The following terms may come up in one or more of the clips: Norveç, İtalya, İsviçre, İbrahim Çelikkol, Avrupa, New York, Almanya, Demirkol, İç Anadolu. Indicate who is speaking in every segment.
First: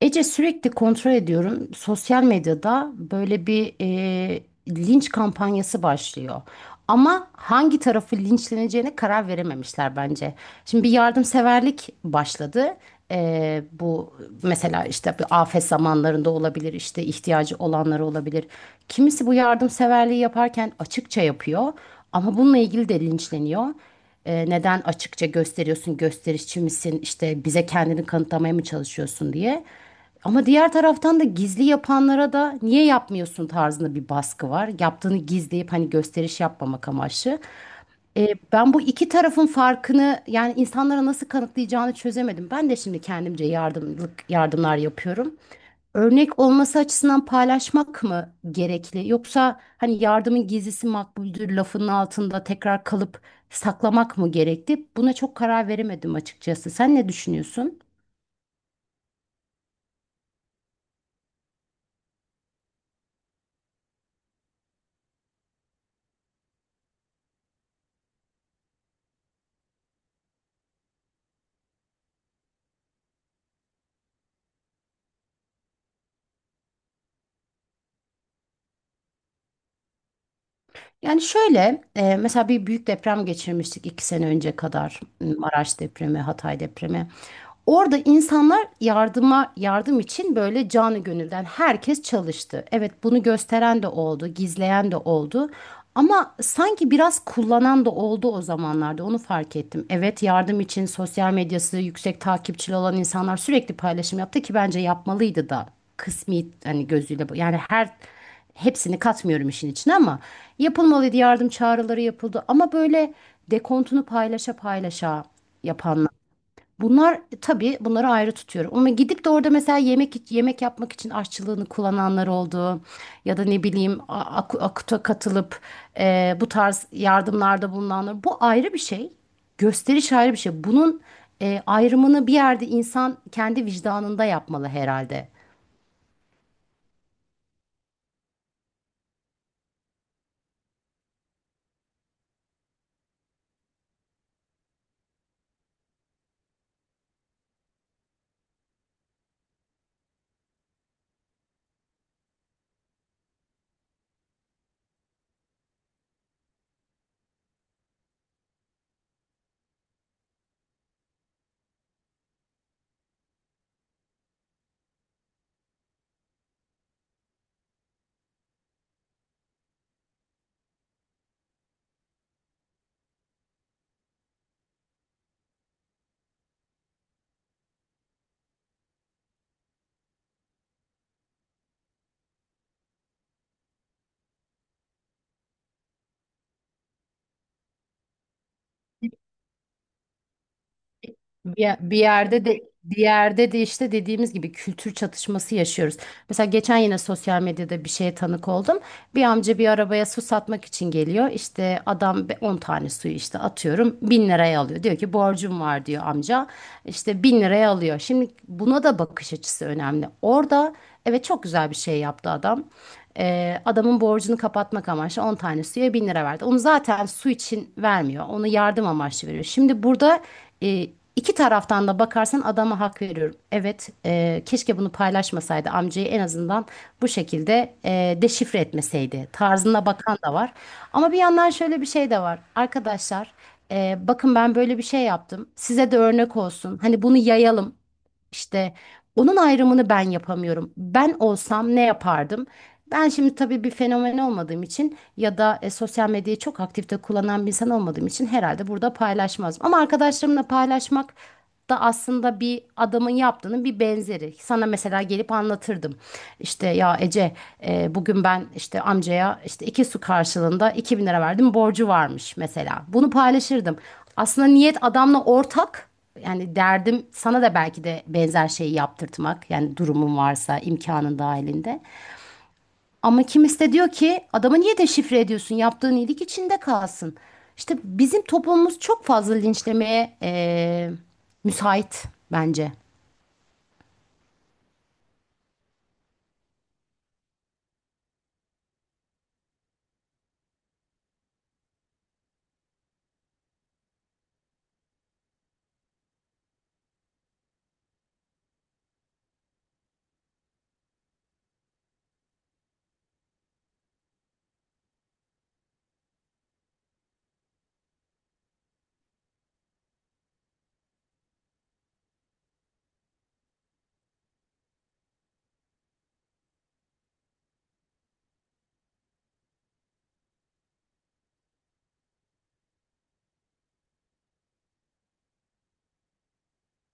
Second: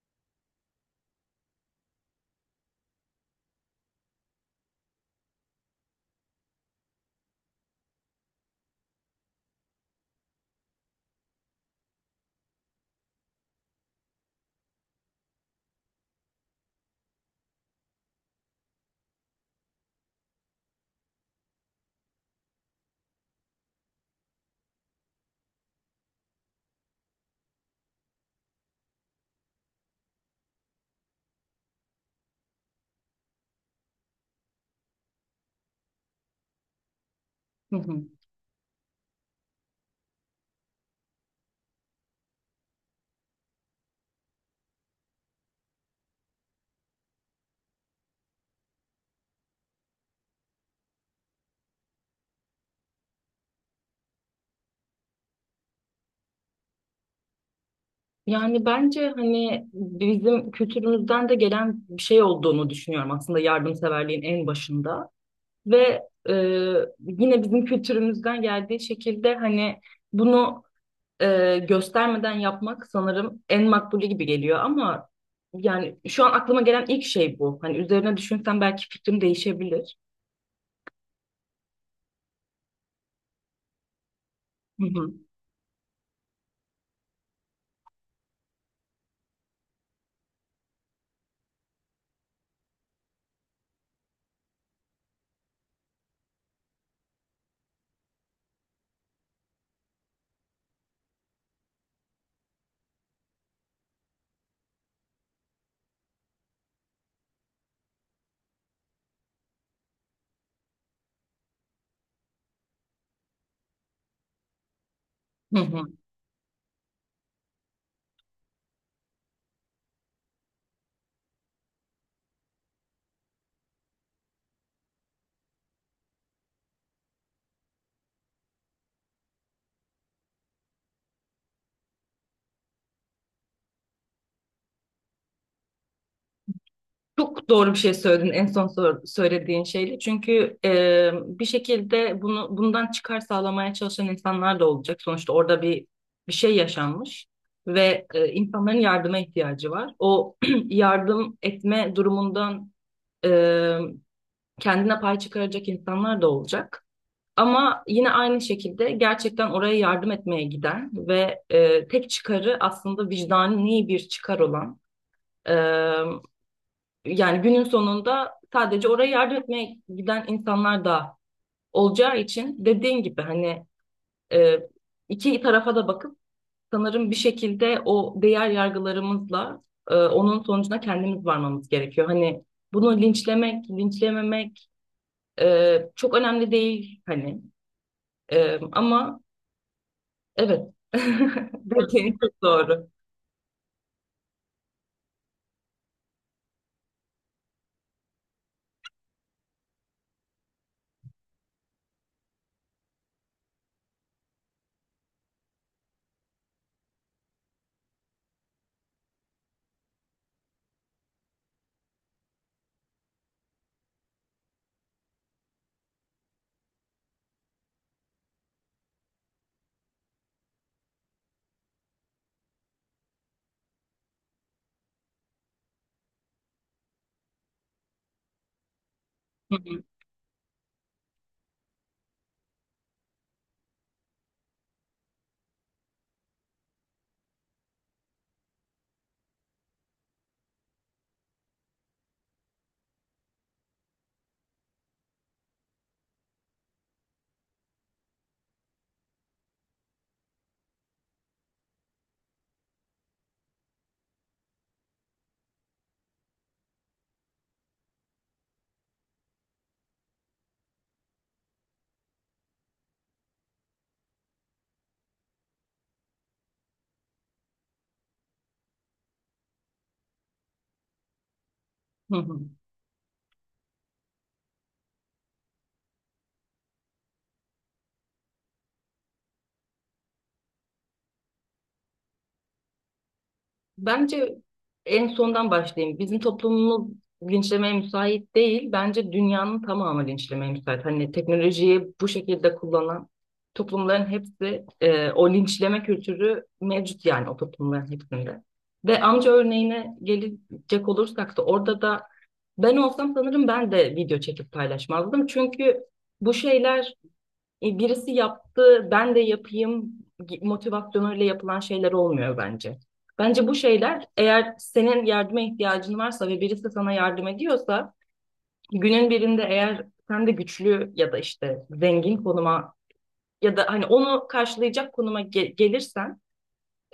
Speaker 1: Ece sürekli kontrol ediyorum. Sosyal medyada böyle bir linç kampanyası başlıyor. Ama hangi tarafı linçleneceğine karar verememişler bence. Şimdi bir yardımseverlik başladı. Bu mesela işte bir afet zamanlarında olabilir, işte ihtiyacı olanları olabilir. Kimisi bu yardımseverliği yaparken açıkça yapıyor ama bununla ilgili de linçleniyor. Neden açıkça gösteriyorsun, gösterişçi misin, işte bize kendini kanıtlamaya mı çalışıyorsun diye. Ama diğer taraftan da gizli yapanlara da niye yapmıyorsun tarzında bir baskı var. Yaptığını gizleyip hani gösteriş yapmamak amaçlı.
Speaker 2: Hı hı.
Speaker 1: Ben bu iki tarafın farkını yani insanlara nasıl kanıtlayacağını çözemedim. Ben de şimdi kendimce yardımlık yardımlar yapıyorum. Örnek olması açısından paylaşmak mı gerekli? Yoksa hani yardımın gizlisi makbuldür lafının altında tekrar kalıp saklamak mı gerekli? Buna çok karar veremedim açıkçası. Sen ne düşünüyorsun?
Speaker 2: Yani bence hani bizim kültürümüzden de gelen bir şey olduğunu düşünüyorum aslında yardımseverliğin en başında ve e, yine bizim kültürümüzden geldiği şekilde hani bunu göstermeden yapmak sanırım en makbulü gibi geliyor ama yani şu an aklıma gelen ilk şey bu. Hani üzerine düşünsem belki fikrim değişebilir.
Speaker 1: Yani şöyle, mesela bir büyük deprem geçirmiştik iki sene önce
Speaker 2: Hı
Speaker 1: kadar.
Speaker 2: hı.
Speaker 1: Maraş depremi, Hatay depremi. Orada insanlar yardıma yardım için böyle canı gönülden herkes çalıştı. Evet, bunu gösteren de oldu, gizleyen de oldu. Ama sanki biraz kullanan da oldu o zamanlarda. Onu fark ettim. Evet, yardım için sosyal medyası yüksek takipçili olan insanlar sürekli paylaşım yaptı ki bence yapmalıydı da. Kısmi hani gözüyle bu- yani her Hepsini katmıyorum işin içine ama yapılmalıydı, yardım çağrıları yapıldı ama böyle dekontunu paylaşa paylaşa
Speaker 2: Hı hı.
Speaker 1: yapanlar. Bunlar tabii, bunları ayrı tutuyorum. Ama gidip de orada mesela yemek yemek yapmak için aşçılığını kullananlar oldu. Ya da ne bileyim AKUT'a katılıp bu tarz yardımlarda bulunanlar. Bu ayrı bir şey. Gösteriş ayrı bir şey. Bunun ayrımını bir yerde insan kendi vicdanında yapmalı herhalde.
Speaker 2: Çok doğru bir şey söyledin en son söylediğin şeyle. Çünkü bir şekilde bunu bundan çıkar sağlamaya çalışan insanlar da olacak. Sonuçta orada bir şey yaşanmış ve insanların yardıma ihtiyacı var. O yardım etme durumundan e, kendine pay çıkaracak insanlar da olacak. Ama yine aynı şekilde gerçekten oraya yardım etmeye giden ve tek çıkarı aslında vicdani bir çıkar olan. e, Yani günün sonunda sadece oraya yardım etmeye giden insanlar da olacağı için dediğin gibi hani e, iki tarafa da bakıp sanırım bir şekilde o değer yargılarımızla onun sonucuna kendimiz varmamız gerekiyor. Hani bunu linçlemek, linçlememek çok önemli değil hani. Ama evet,
Speaker 1: Bir, ye- bir
Speaker 2: dediğin çok
Speaker 1: yerde de
Speaker 2: doğru.
Speaker 1: bir yerde de işte dediğimiz gibi kültür çatışması yaşıyoruz. Mesela geçen yine sosyal medyada bir şeye tanık oldum. Bir amca bir arabaya su satmak için geliyor. İşte 10 tane suyu işte atıyorum 1.000 liraya alıyor. Diyor ki borcum var diyor amca. İşte 1.000 liraya alıyor. Şimdi buna da bakış açısı önemli. Orada evet, çok güzel bir şey yaptı adam. Adamın borcunu kapatmak amaçlı 10 tane suya 1.000 lira verdi. Onu zaten su için vermiyor. Onu yardım amaçlı veriyor. Şimdi burada İki taraftan da bakarsan adama hak veriyorum. Evet, keşke bunu paylaşmasaydı, amcayı en azından bu şekilde deşifre etmeseydi.
Speaker 2: Hı hı.
Speaker 1: Tarzına bakan da var. Ama bir yandan şöyle bir şey de var. Arkadaşlar, bakın ben böyle bir şey yaptım. Size de örnek olsun. Hani bunu yayalım. İşte onun ayrımını ben yapamıyorum. Ben olsam ne yapardım? Ben şimdi tabii bir fenomen olmadığım için ya da sosyal medyayı çok aktifte kullanan bir insan olmadığım için herhalde burada paylaşmazdım. Ama arkadaşlarımla paylaşmak da aslında bir adamın yaptığının bir benzeri. Sana mesela gelip anlatırdım. İşte ya Ece, bugün ben işte amcaya işte iki su karşılığında 2.000 lira verdim, borcu varmış mesela. Bunu paylaşırdım. Aslında niyet adamla ortak, yani derdim sana da belki de benzer şeyi yaptırtmak. Yani durumun varsa imkanın dahilinde.
Speaker 2: Hı hı.
Speaker 1: Ama kimisi de diyor ki adamı niye deşifre ediyorsun? Yaptığın iyilik içinde kalsın. İşte bizim toplumumuz çok fazla linçlemeye müsait bence.
Speaker 2: Bence en sondan başlayayım. Bizim toplumumuz linçlemeye müsait değil. Bence dünyanın tamamı linçlemeye müsait. Hani teknolojiyi bu şekilde kullanan toplumların hepsi o linçleme kültürü mevcut yani o toplumların hepsinde. Ve amca örneğine gelecek olursak da orada da ben olsam sanırım ben de video çekip paylaşmazdım. Çünkü bu şeyler birisi yaptı, ben de yapayım motivasyonuyla yapılan şeyler olmuyor bence. Bence bu şeyler eğer senin yardıma ihtiyacın varsa ve birisi sana yardım ediyorsa günün birinde eğer sen de güçlü ya da işte zengin konuma ya da hani onu karşılayacak konuma gelirsen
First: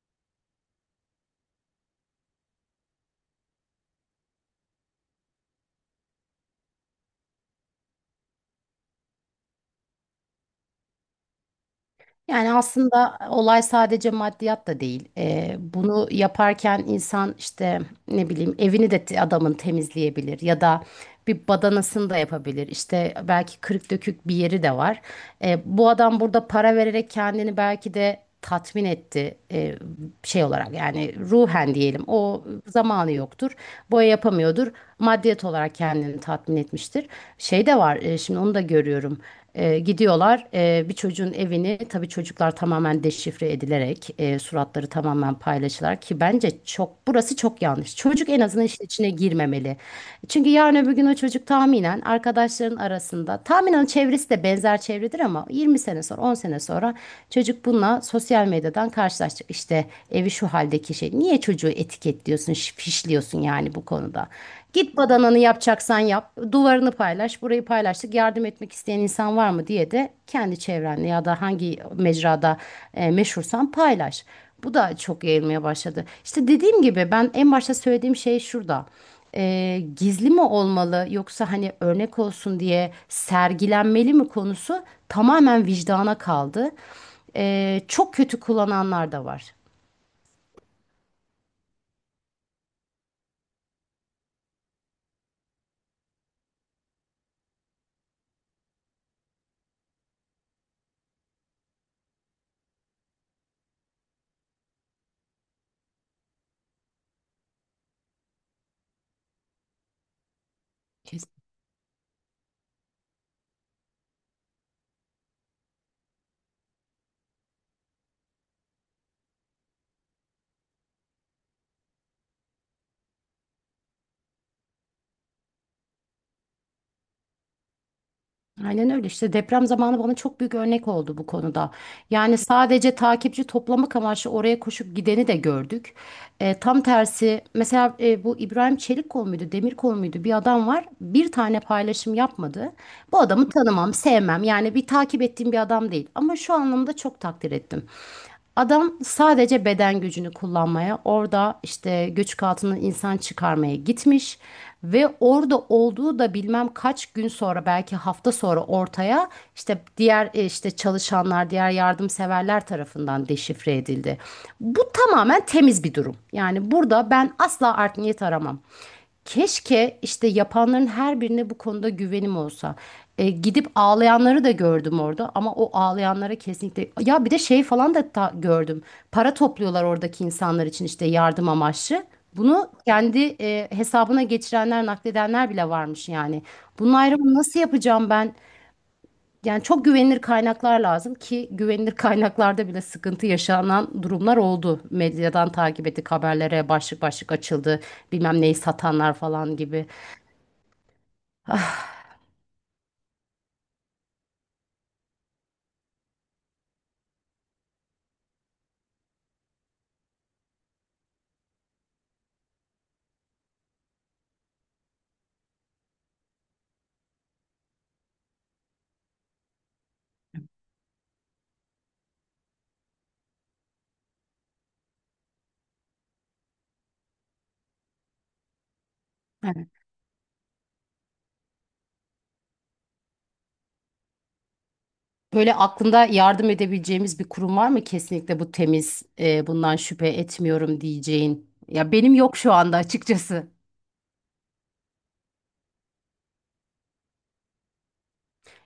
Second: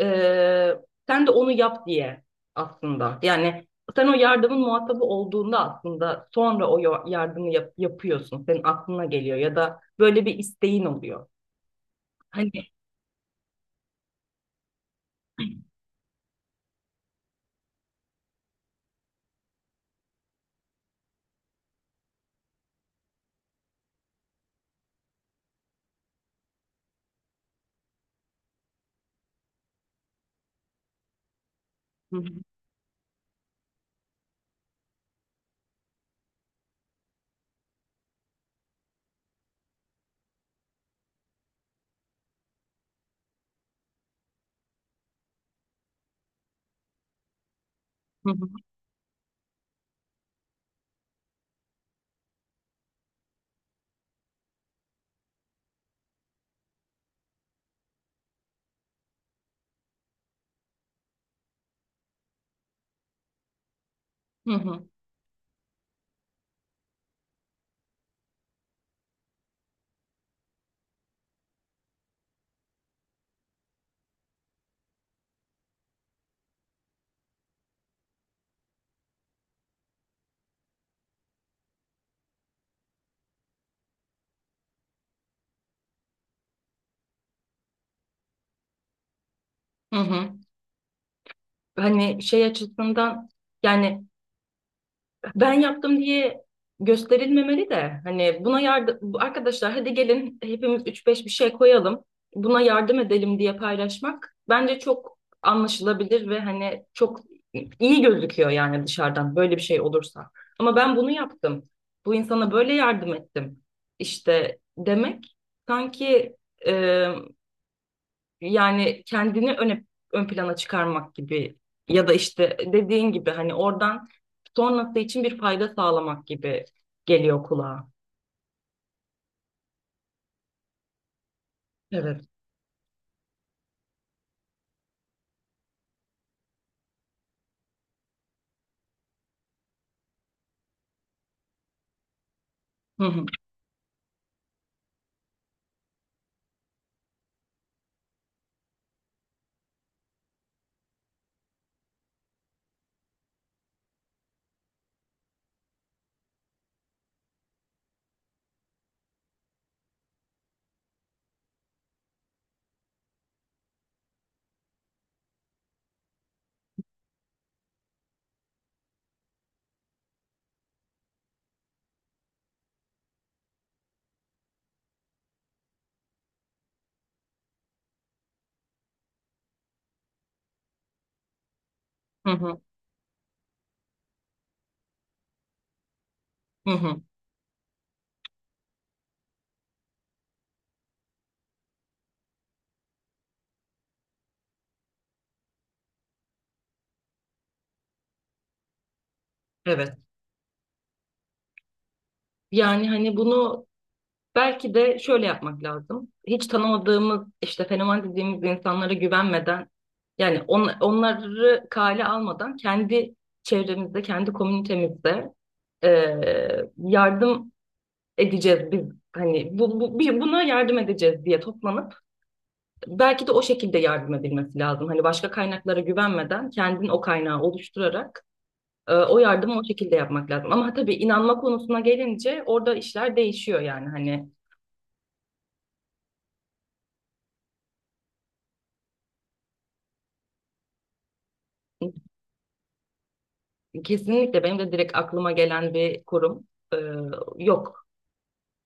Speaker 2: e, sen de onu yap diye aslında. Yani sen o yardımın muhatabı olduğunda aslında sonra o yardımı yapıyorsun. Senin aklına geliyor ya da böyle bir isteğin oluyor.
Speaker 1: Yani
Speaker 2: Hani.
Speaker 1: aslında olay sadece maddiyat da değil. Bunu yaparken insan işte ne bileyim evini de adamın temizleyebilir ya da bir badanasını da yapabilir. İşte belki kırık dökük bir yeri de var. Bu adam burada para vererek kendini belki de tatmin etti şey olarak yani ruhen diyelim,
Speaker 2: Hı hı,
Speaker 1: o zamanı yoktur. Boya yapamıyordur. Maddiyet olarak kendini tatmin etmiştir. Şey de var, şimdi onu da görüyorum. Gidiyorlar, bir çocuğun evini, tabii çocuklar tamamen deşifre edilerek suratları tamamen paylaşılar ki bence çok, burası çok yanlış. Çocuk
Speaker 2: hı
Speaker 1: en
Speaker 2: hı,
Speaker 1: azından işin içine girmemeli. Çünkü yarın öbür gün o çocuk tahminen arkadaşların arasında, tahminen çevresi de benzer çevredir ama 20 sene sonra, 10 sene sonra çocuk bununla sosyal medyadan karşılaşacak. İşte evi şu haldeki şey, niye çocuğu etiketliyorsun, fişliyorsun yani bu konuda.
Speaker 2: hı hı.
Speaker 1: Git, badananı yapacaksan yap. Duvarını paylaş. Burayı paylaştık. Yardım etmek isteyen insan var mı diye de kendi çevrenle ya da hangi mecrada meşhursan paylaş. Bu da çok yayılmaya başladı. İşte dediğim gibi ben en başta söylediğim şey şurada. Gizli mi olmalı yoksa hani örnek olsun diye sergilenmeli mi konusu tamamen vicdana kaldı. Çok kötü kullananlar da var.
Speaker 2: Hı hı. Hani şey açısından yani ben yaptım diye gösterilmemeli de hani buna yardım arkadaşlar, hadi gelin hepimiz üç beş bir şey koyalım buna yardım edelim diye paylaşmak bence çok anlaşılabilir ve hani çok iyi gözüküyor yani dışarıdan böyle bir şey olursa. Ama ben bunu yaptım. Bu insana böyle yardım ettim, işte demek sanki. Yani kendini öne, ön plana çıkarmak gibi ya da işte dediğin gibi hani oradan sonrası için bir fayda sağlamak gibi geliyor kulağa.
Speaker 1: Aynen öyle, işte deprem zamanı bana çok büyük örnek oldu bu konuda.
Speaker 2: Evet.
Speaker 1: Yani sadece takipçi toplamak amaçlı oraya koşup gideni de gördük. Tam tersi mesela, bu İbrahim Çelikkol muydu Demirkol muydu, bir adam var bir tane paylaşım yapmadı.
Speaker 2: Hı
Speaker 1: Bu
Speaker 2: hı,
Speaker 1: adamı tanımam, sevmem, yani bir takip ettiğim bir adam değil ama şu anlamda çok takdir ettim. Adam sadece beden gücünü kullanmaya, orada işte göçük altından insan çıkarmaya gitmiş ve orada olduğu da bilmem kaç gün sonra, belki hafta sonra ortaya, işte diğer işte çalışanlar, diğer yardımseverler tarafından deşifre edildi. Bu tamamen temiz bir durum. Yani burada ben asla art niyet aramam. Keşke işte yapanların her birine bu konuda güvenim olsa. Gidip ağlayanları da gördüm orada ama o ağlayanlara kesinlikle ya bir de şey falan da gördüm. Para topluyorlar oradaki insanlar için işte yardım amaçlı.
Speaker 2: hı hı,
Speaker 1: Bunu kendi hesabına geçirenler, nakledenler bile varmış yani.
Speaker 2: hı
Speaker 1: Bunun
Speaker 2: hı.
Speaker 1: ayrımını nasıl yapacağım ben? Yani çok güvenilir kaynaklar lazım ki güvenilir kaynaklarda bile sıkıntı yaşanan durumlar oldu. Medyadan takip ettik, haberlere başlık başlık açıldı. Bilmem neyi satanlar falan gibi.
Speaker 2: Evet. Yani hani bunu belki de şöyle yapmak lazım. Hiç tanımadığımız işte fenomen dediğimiz insanlara güvenmeden yani onları kale almadan kendi çevremizde, kendi komünitemizde yardım edeceğiz biz, hani bu bir buna yardım edeceğiz diye toplanıp belki de o şekilde yardım edilmesi lazım. Hani başka kaynaklara güvenmeden kendin o kaynağı oluşturarak o yardımı o şekilde yapmak lazım. Ama tabii inanma konusuna gelince orada işler değişiyor yani hani
Speaker 1: Böyle aklında yardım edebileceğimiz bir kurum var mı? Kesinlikle bu temiz, bundan şüphe etmiyorum diyeceğin. Ya benim yok şu anda açıkçası.
Speaker 2: kesinlikle benim de direkt aklıma gelen bir kurum e, yok.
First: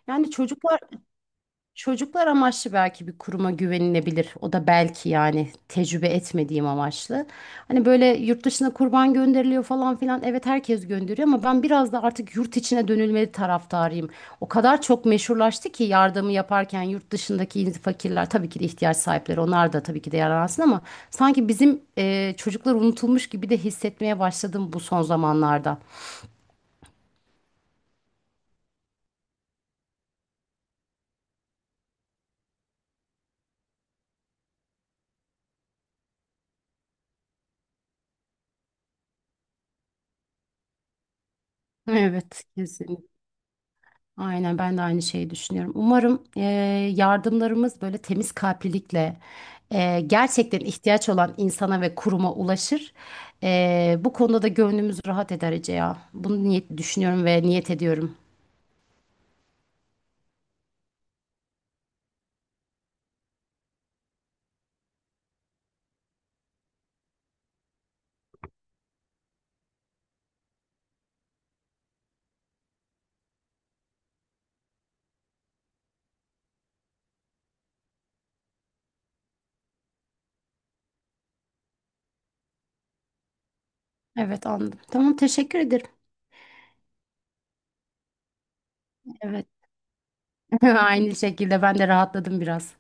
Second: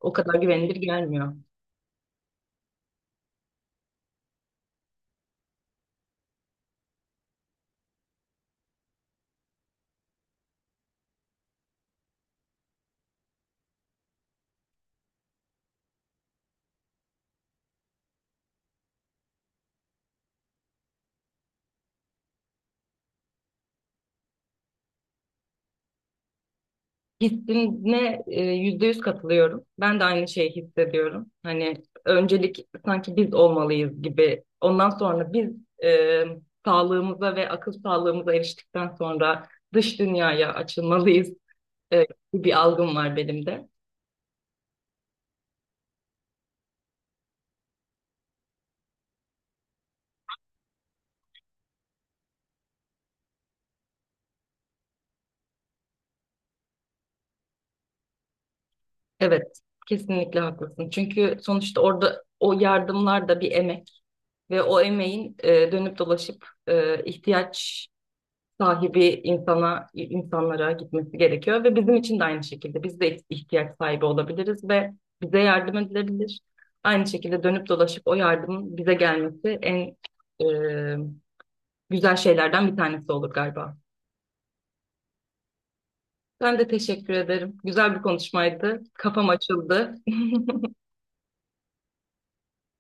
Speaker 2: O
Speaker 1: Yani
Speaker 2: kadar güvenilir
Speaker 1: çocuklar
Speaker 2: gelmiyor.
Speaker 1: Çocuklar amaçlı belki bir kuruma güvenilebilir. O da belki, yani tecrübe etmediğim amaçlı. Hani böyle yurt dışına kurban gönderiliyor falan filan. Evet, herkes gönderiyor ama ben biraz da artık yurt içine dönülmeli taraftarıyım. O kadar çok meşhurlaştı ki, yardımı yaparken yurt dışındaki fakirler, tabii ki de ihtiyaç sahipleri, onlar da tabii ki de yararlansın ama sanki bizim çocuklar unutulmuş gibi de hissetmeye başladım bu son zamanlarda.
Speaker 2: Hissine %100 katılıyorum. Ben de aynı şeyi hissediyorum. Hani öncelik sanki biz olmalıyız gibi. Ondan sonra biz e, sağlığımıza ve akıl sağlığımıza eriştikten sonra dış dünyaya açılmalıyız e, gibi
Speaker 1: Evet,
Speaker 2: bir algım
Speaker 1: kesin.
Speaker 2: var benim de.
Speaker 1: Aynen, ben de aynı şeyi düşünüyorum. Umarım yardımlarımız böyle temiz kalplilikle gerçekten ihtiyaç olan insana ve kuruma ulaşır. Bu konuda da gönlümüz rahat eder Ece ya. Bunu niyet düşünüyorum ve niyet ediyorum.
Speaker 2: Evet, kesinlikle haklısın. Çünkü sonuçta orada o yardımlar da bir emek ve o emeğin dönüp dolaşıp ihtiyaç sahibi insanlara gitmesi gerekiyor ve bizim için de aynı şekilde biz de ihtiyaç sahibi olabiliriz ve bize yardım edilebilir. Aynı şekilde dönüp dolaşıp o yardımın bize gelmesi en e, güzel şeylerden bir tanesi olur galiba.
Speaker 1: Evet, anladım. Tamam, teşekkür ederim.
Speaker 2: Ben de teşekkür ederim. Güzel bir konuşmaydı. Kafam
Speaker 1: Evet.
Speaker 2: açıldı.
Speaker 1: Aynı şekilde ben de rahatladım biraz.